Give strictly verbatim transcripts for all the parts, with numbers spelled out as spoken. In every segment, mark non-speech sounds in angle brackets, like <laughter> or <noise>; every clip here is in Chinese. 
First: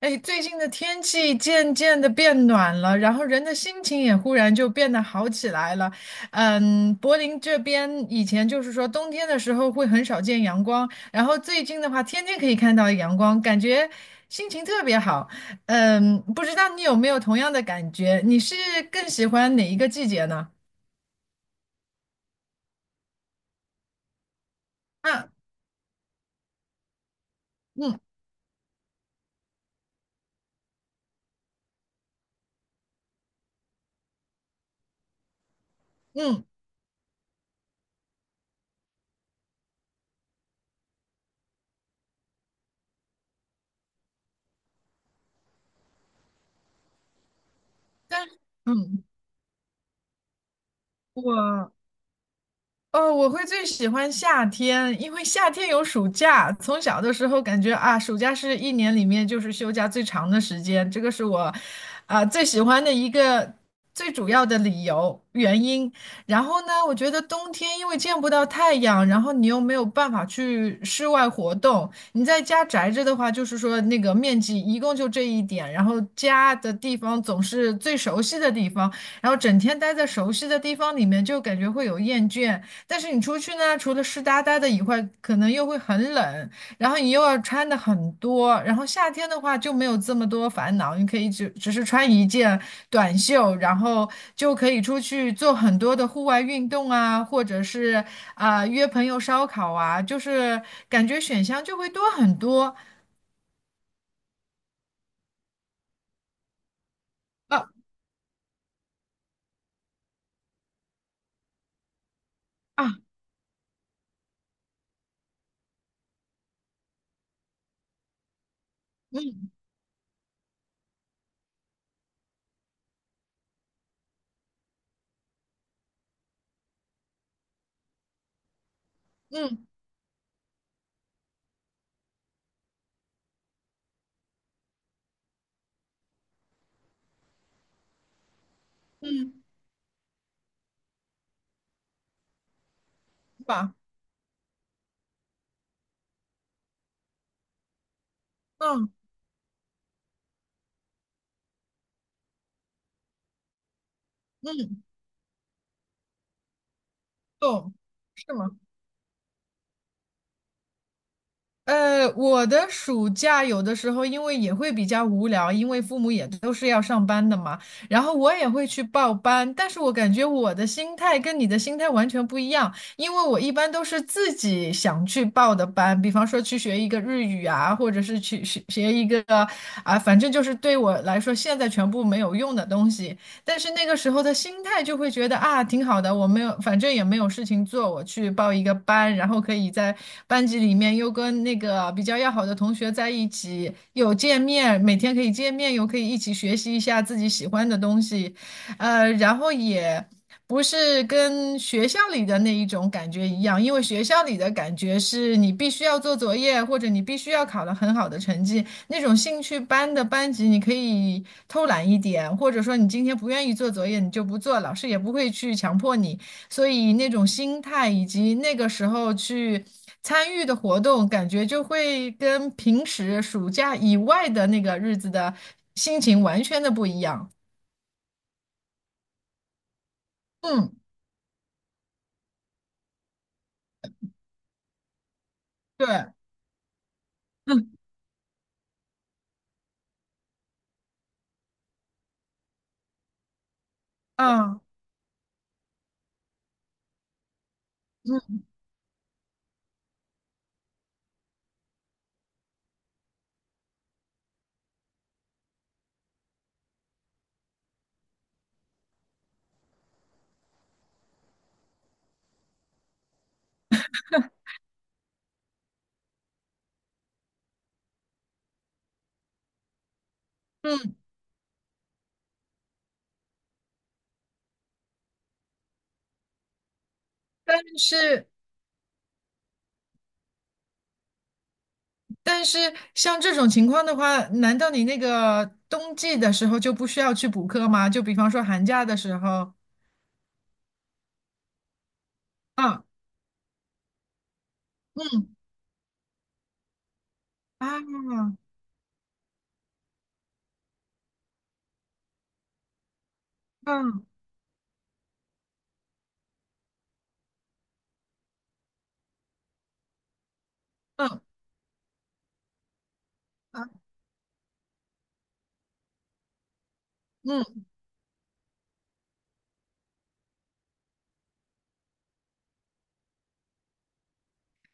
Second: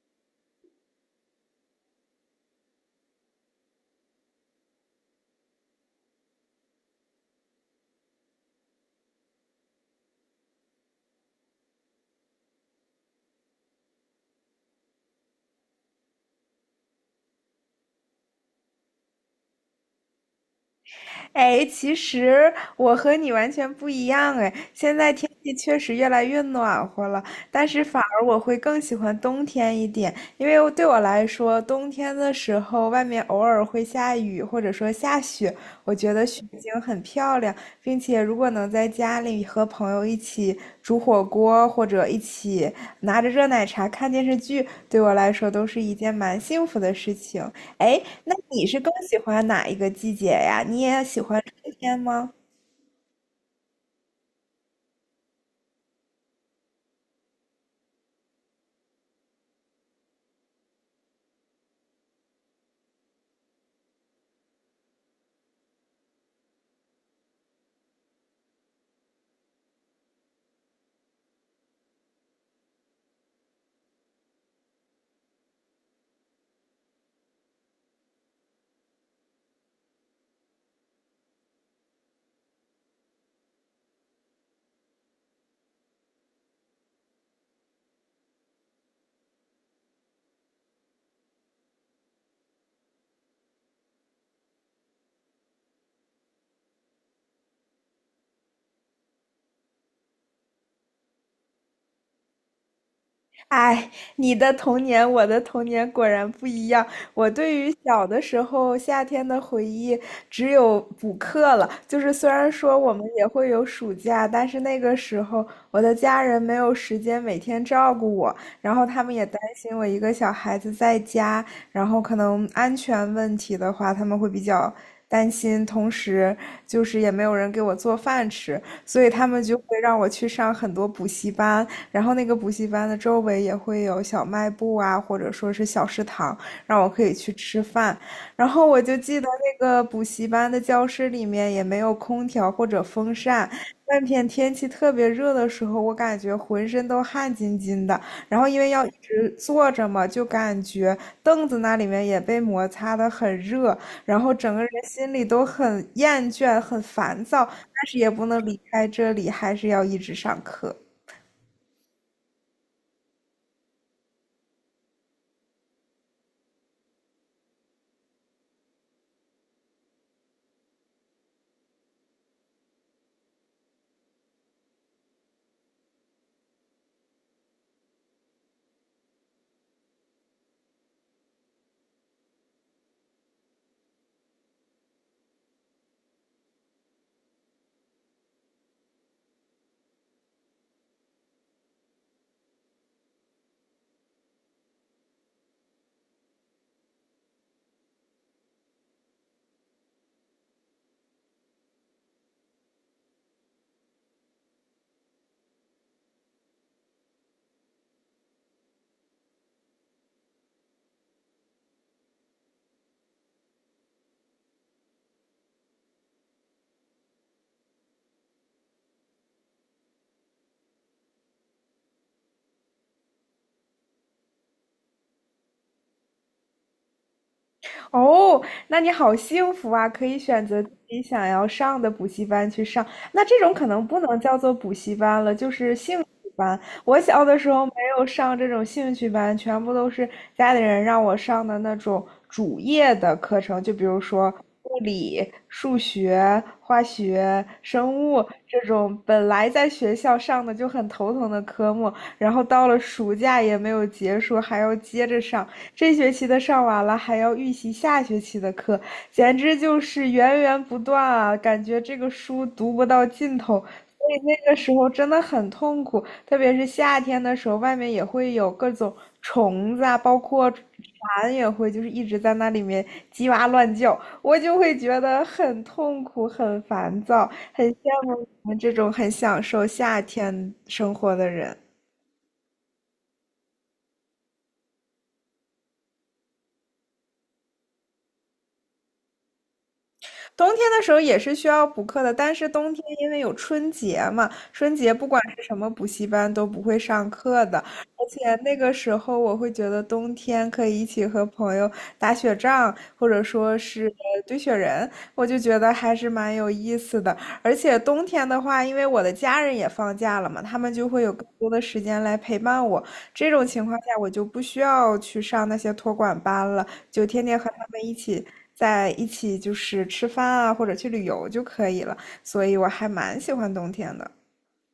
哎，最近的天气渐渐的变暖了，然后人的心情也忽然就变得好起来了。嗯，柏林这边以前就是说冬天的时候会很少见阳光，然后最近的话天天可以看到阳光，感觉心情特别好。嗯，不知道你有没有同样的感觉？你是更喜欢哪一个季节呢？哎，其实我和你完全不一样哎，现在啊。天气确实越来越暖和了，但是嗯反而我会更喜欢冬天一点，因为对我来说，冬天的时候外面偶尔会下雨或者说下雪，我觉得雪嗯。景很漂亮，并且如果能在家里和朋友一起煮火锅或者一起拿着热奶茶看电视剧，对我来说都是一件蛮幸福的事情。哎，但。那你是更嗯。喜欢哪一个季节呀？你也喜欢春我。天吗？哦，我会最喜欢夏天，因为夏天有暑假。从小的时候感觉啊，暑假是一年里面就是休假最长的时间，这个是我啊、最喜欢的一个最主要的理由原因。然后呢，我觉得冬天因为见不到太阳，然后你又没有办法去室外活动，你在家宅着的话，就是说那个面积一共就这一点，然后家的地方总是最熟悉的地方，然后整天待在熟悉的地方里面，就感觉会有厌倦。但是你出去呢，除了湿哒哒的以外，可能又会很冷，然后你又要穿的很多，然后夏天的话就没有这么多烦恼，你可以只只是穿一件短袖，然后就可以出去做很多的户外运动啊，或者是啊、约朋友烧烤啊，就是感觉选项就会多很多。哎，你的童年，我的童年果然不一样。我对啊。于小的时候夏天的回忆，只有补课了。就是虽然说我啊。们也会有暑假，但是那个时候我的家人没有时间每天照顾我，然后他们也担嗯。心我一个小孩子在家，然后可能安全问题的话，他们会比较担心，同时就是也没有人给我做饭吃，所以他们就会嗯。让我去上很多补习班。然后那个补习班的周围也会有小卖部啊，或者说是小食堂，让我可以去吃饭。然后我就记得那个补习班的教室里面也没有空调或者风扇，吧。那天天气特别热的时候，我感觉浑身都汗津津的。然后因为要嗯。一直坐着嘛，就感觉凳子那里面也被摩擦的很热，然后整个人嗯。心里都很厌倦、很烦躁，懂。但是也不是能吗？离开这里，还是要一直上课。呃，我的暑假有的时候因为也会比较无聊，因为父母也都是要上班的嘛，然后我也会去报班，但是我感觉我的心态跟你的心态完全不一样，因为我一般都是自己想去报的班，比方说去学一个日语啊，或者是去学学一个啊，反正就是对我来说现在全部没有用的东西，但是那个时候的心态就会觉得啊，挺好的，我没有，反正也没有事情做，我去报一个班，然后可以在班级里面又跟那个比较要好的同学在一起，有见面，每天可以见面，又可以一起学习一下自己喜欢的东西，呃，然后也。不是跟学校里的那一种感觉一样，因为学校里的感觉是你必须要做作业，或者你必须要考得很好的成绩，那种兴趣班的班级，你可以偷懒一点，或者说你今天不愿意做作业，你就不做，老师也不会去强迫你。所以那种心态以及那个时候去参与的活动，感觉就会跟平时暑假以外的那个日子的心情完全的不一样。哦，那你好幸福啊，可以选择自嗯，己想要上的补习班去上。那这种可能不能叫做补习班了，就是兴对。趣班。我小的时候嗯。没有上这种兴趣班，全部都是家里人让我上的那种主业的课程，就比如说啊。物理、数学、化学、生物嗯。这种本来在学校上的就很头疼的科目，然后到了暑假也没有结束，还要接着上。这学期的上完了，还要预习下学期的课，简直就是源源不断啊！感觉这个书读不到尽头，所以那个时候真的很痛苦。特别是夏天的时候，外面也会有各种虫子啊，包括嗯。蝉也会，就是一直在那里面叽哇乱叫，我就会觉得很痛苦、很烦躁，但很羡慕你是。们这种很享受夏天生活的人。但是像这种情况的话，难道你那个冬季的时候就不需要去补课吗？就比方说寒假的时候，冬天的时候也是需要补课的，但是冬天啊。因为有春节嘛，春节不管嗯。是什么补习班都不会上课的，啊。而且嗯。那个时候我会觉得冬天可以一起和朋友打雪仗，或者说是嗯。呃堆雪人，我就觉得还是蛮有意思的。而且冬天的话，因为我的家人也放假了嘛，他们就会有嗯。更多的时间来陪伴我。这种情况下，我就不需要去上那些托管班了，就天天和嗯。他们一起在一起，就是吃饭啊，或者去旅游就可以了。所以我还蛮喜欢冬天的。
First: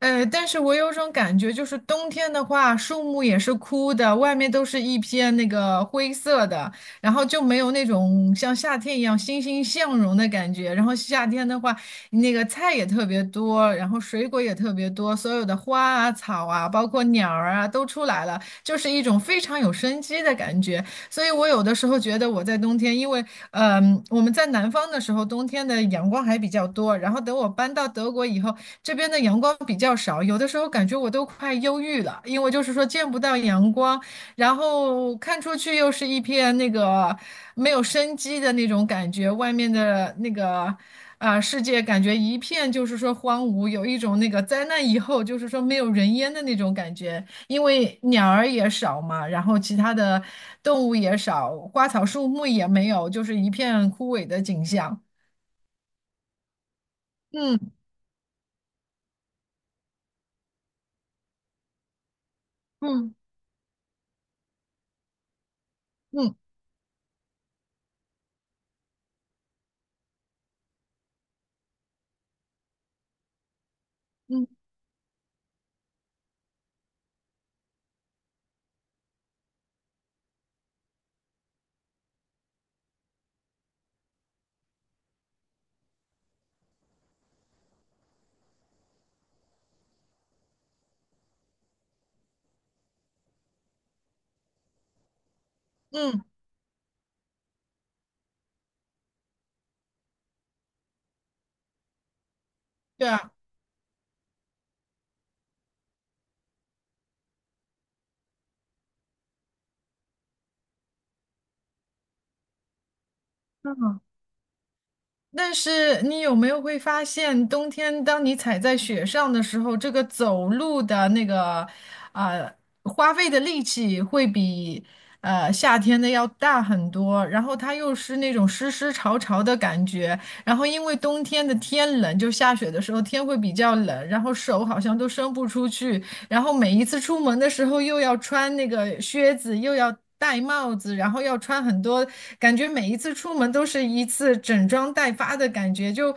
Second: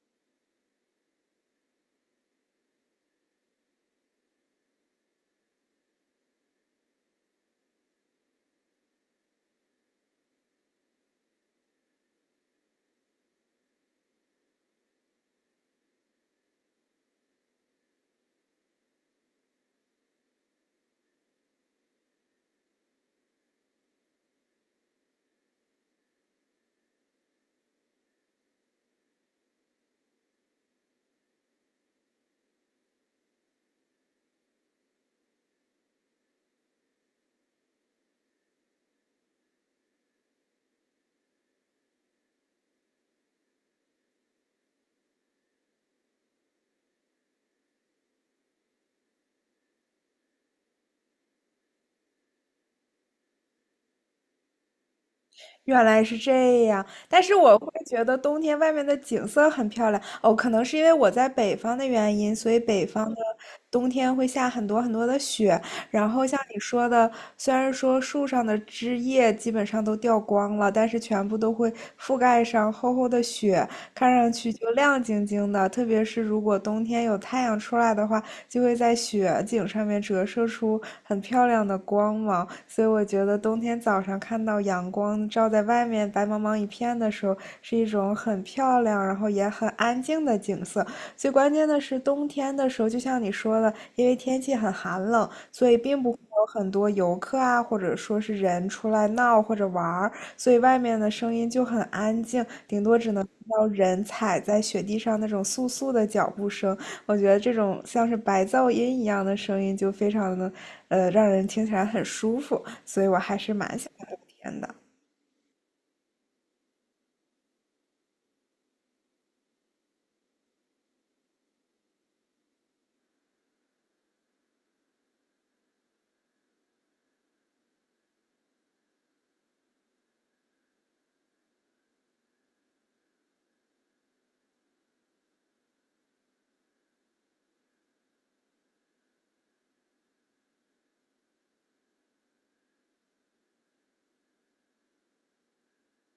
呃，但是我有种感觉，就是冬天的话，树木也是枯的，外面都是一片那个灰色的，然后就没有那种像夏天一样欣欣向荣的感觉。然后夏天的话，那个菜也特别多，然后水果也特别多，所有的花啊、草啊，包括鸟儿啊都出来了，就是一种非常有生机的感觉。所以我有的时候觉得我在冬天，因为嗯，我们在南方的时候，冬天的阳光还比较多。然后等我搬到德国以后，这边的阳光比较少，有的时候感觉我都快忧郁了，因为就是说见不到阳光，然后看出去又是一片那个没有生机的那种感觉，外面的那个啊、世界感觉一片就是说荒芜，有一种那个灾难以后就是说没有人烟的那种感觉。因为鸟儿也少嘛，然后其他的动物也少，花草树木也没有，就是一片枯萎的景象。原来是这样，但是我会嗯。觉得冬天外面的景色很漂亮哦，可能是因为我在北方的原因，所以北方嗯。的冬天会下很多很多的雪。然后嗯。像你说的，虽然说树上的枝叶基本上都掉光了，但是全部都会覆盖上厚厚的雪，看上嗯。去就亮晶晶的。特别是如果冬天有太阳出来的话，就会在雪景上面折射出很漂亮的光芒，所以我觉得冬天早上看到阳光照在外面白茫茫一片的时候，是一种很漂亮，然后也很安静的景色。最关键的是冬天的时候，就像你说的，因为天气很寒冷，所以并不会嗯。有很多游客啊，或者说是人出来闹或者玩儿。所以外面的声音就很安静，顶多对只能听啊。到人踩在雪地上那种簌簌的脚步声。我觉得这种像是白噪音一样的声音就非常的，呃，让人听起来很舒服，所以我还是蛮喜嗯。欢冬天的。但是你有没有会发现，冬天当你踩在雪上的时候，这个走路的那个，呃，花费的力气会比呃夏天的要大很多。然后它又是那种湿湿潮潮的感觉。然后因为冬天的天冷，就下雪的时候天会比较冷，然后手好像都伸不出去，然后每一次出门的时候又要穿那个靴子，又要戴帽子，然后要穿很多，感觉每一次出门都是一次整装待发的感觉，就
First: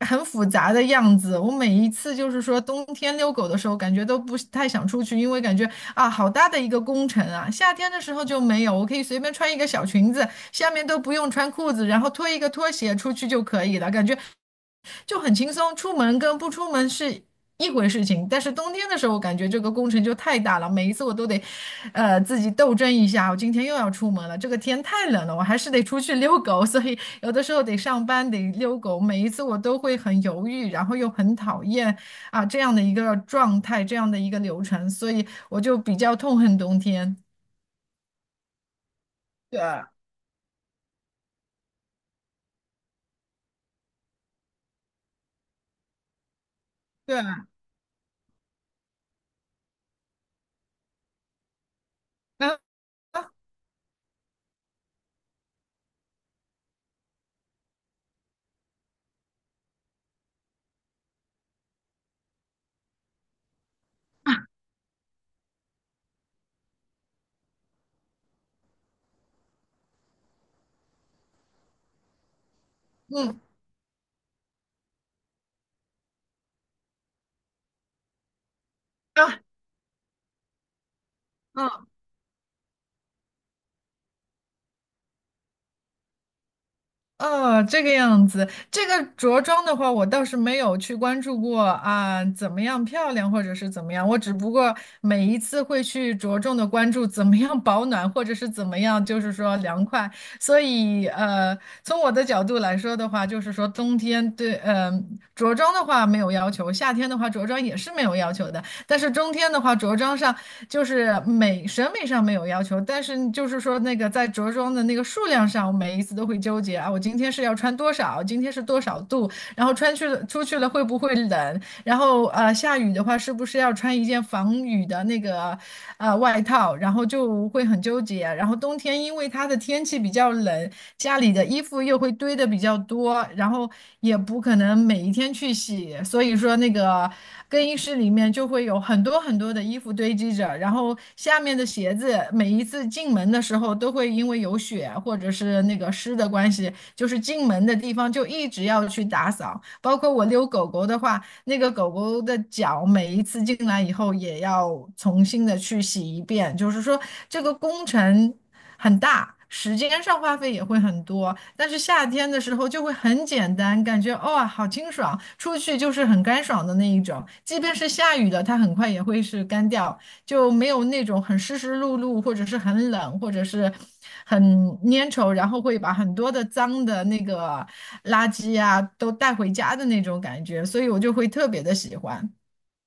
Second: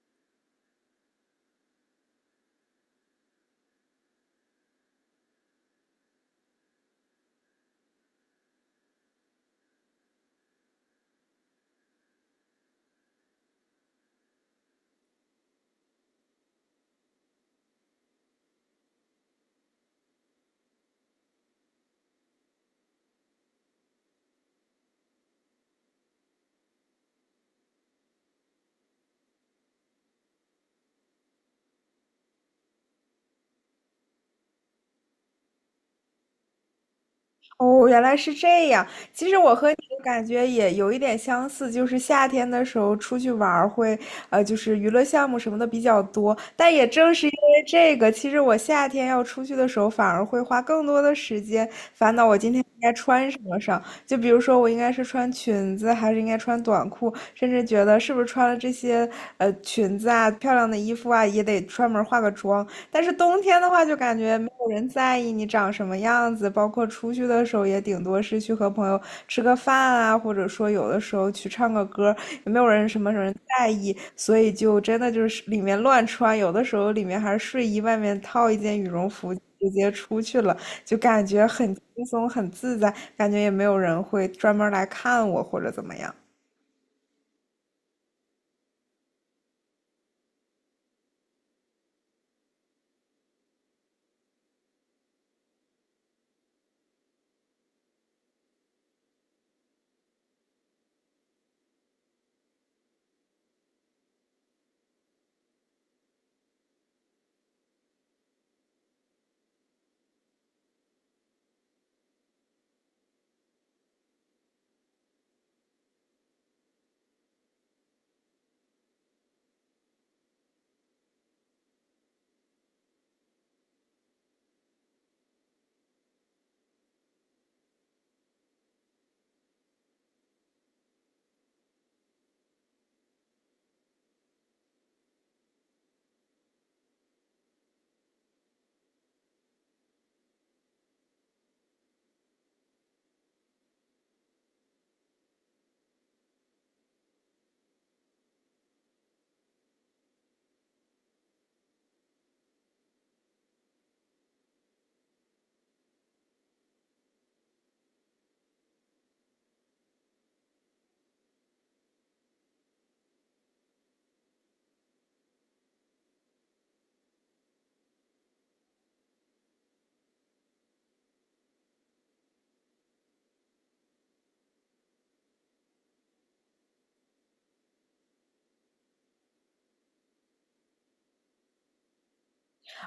很复杂的样子。我每一次就是说冬天遛狗的时候，感觉都不是太想出去，因为感觉啊好大的一个工程啊。夏天的时候就没有，我可以随便穿一个小裙子，下面都不用穿裤子，然后脱一个拖鞋出去就可以了，感觉就很轻松。出门跟不出门是一回事情，但是冬天的时候，我感觉这个工程就太大了，每一次我都得，呃，自己斗争一下。我今天又要出门了，这个天太冷了，我还是得出去遛狗，所以有的时候得上班，得遛狗。每一次我都会很犹豫，然后又很讨厌啊这样的一个状态，这样的一个流程，所以我就比较痛恨冬天。哦，原来是这样。其实我对。和你的感觉也有一点相似，就是夏天的时候出去玩儿会，呃，就是娱乐项目什么的比较多。但也正对。是因 <laughs> 为这个，其实我夏天要出去的时候，反而会花更多的时间烦恼我今啊。天应该穿什么上。就比如说，我应该是穿裙子，还是应该穿短裤，甚至觉得是不是穿了这些呃裙子啊、漂亮的衣服啊，也得专门化个妆。但是冬天的话，就感觉没有人在意你长什么样子，包括出去的时候，也顶多是去和朋友吃个饭啊，或者说有的时候去唱个歌，也没有人什么什么在意，所以就真的就是里面乱穿，有的时候里面还是睡衣，外面套一件羽绒服啊。直接出去了，就感觉很啊！轻松、很自在，感觉也没有人会专门来看我或者怎么样。哦，这个样子，这个着装的话，我倒是没有去关注过啊，怎么样漂亮或者是怎么样，我只不过每一次会去着重的关注怎么样保暖，或者是怎么样，就是说凉快。所以，呃，从我的角度来说的话，就是说冬天对，呃，着装的话没有要求，夏天的话着装也是没有要求的。但是中天的话，着装上就是美审美上没有要求，但是就是说那个在着装的那个数量上，我每一次都会纠结啊，我今天是要穿多少，今天是多少度，然后穿去了出去了会不会冷，然后呃，下雨的话是不是要穿一件防雨的那个呃外套？然后就会很纠结啊。然后冬天因为它的天气比较冷，家里的衣服又会堆的比较多，然后也不可能每一天去洗，所以说那个更衣室里面就会有很多很多的衣服堆积着，然后下面的鞋子每一次进门的时候都会因为有雪或者是那个湿的关系，就是进门的地方就一直要去打扫，包括我遛狗狗的话。那个狗狗的脚每一次进来以后也要重新的去洗一遍，就是说这个工程很大，时间上花费也会很多。但是夏天的时候就会很简单，感觉哦，好清爽，出去就是很干爽的那一种。即便是下雨了，它很快也会是干掉；就没有那种很湿湿漉漉，或者是很冷，或者是很粘稠，然后会把很多的脏的那个垃圾啊都带回家的那种感觉，所以我就会特别的喜欢。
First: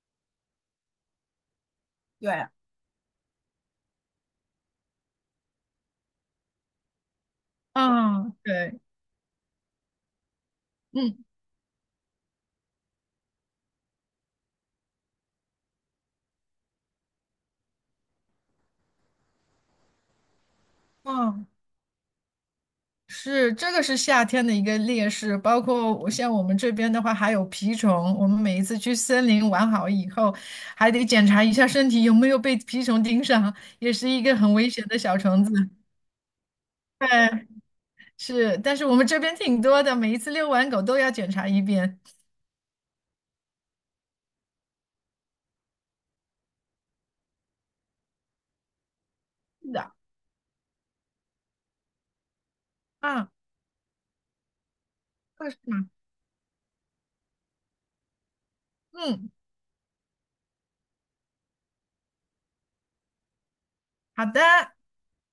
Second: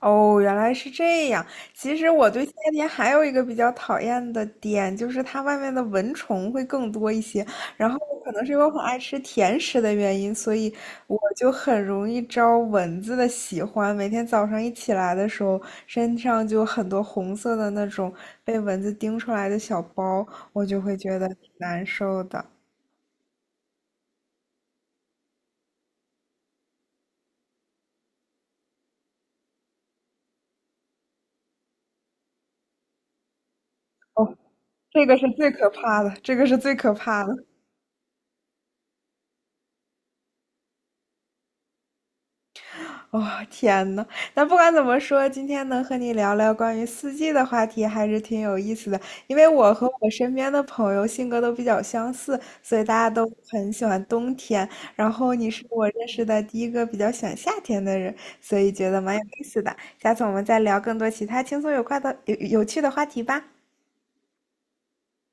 哦，原来是这样。其实我对对。夏天还有一个比较讨厌的点，就是它外面的蚊虫会更多一些。然后可嗯，能是因为我很对。爱吃甜食的原因，所以我嗯。就很容易招蚊子的喜欢。每天早上一起来的时候，身上就有很多红色的那种被蚊子叮出来的小包，我就会觉得挺嗯。难受的。是，这个是夏天的一个劣势，包括我像我们这边的话，还有蜱虫。我们每一次去森林玩好以后，还得检查一下身体有没有被蜱虫盯上，也是一个哦，很危险的这个小是虫最子。可怕的，这个是最可怕的。对，是，但是我们这边挺多的，每一次遛完狗都要检查一遍。<laughs> 哦，天呐，那不管怎么说，今天能和你聊聊关于四季的话题还是挺有意思的，因为是我和的。我身边的朋友性格都比较相似，所以大家都啊。很喜欢冬天。然后你二十是我码，认识的第一个比较喜欢夏天的人，所以觉得蛮有嗯。意思的。下次我们再聊更多其他轻松有快的、有有趣的话题吧。好的。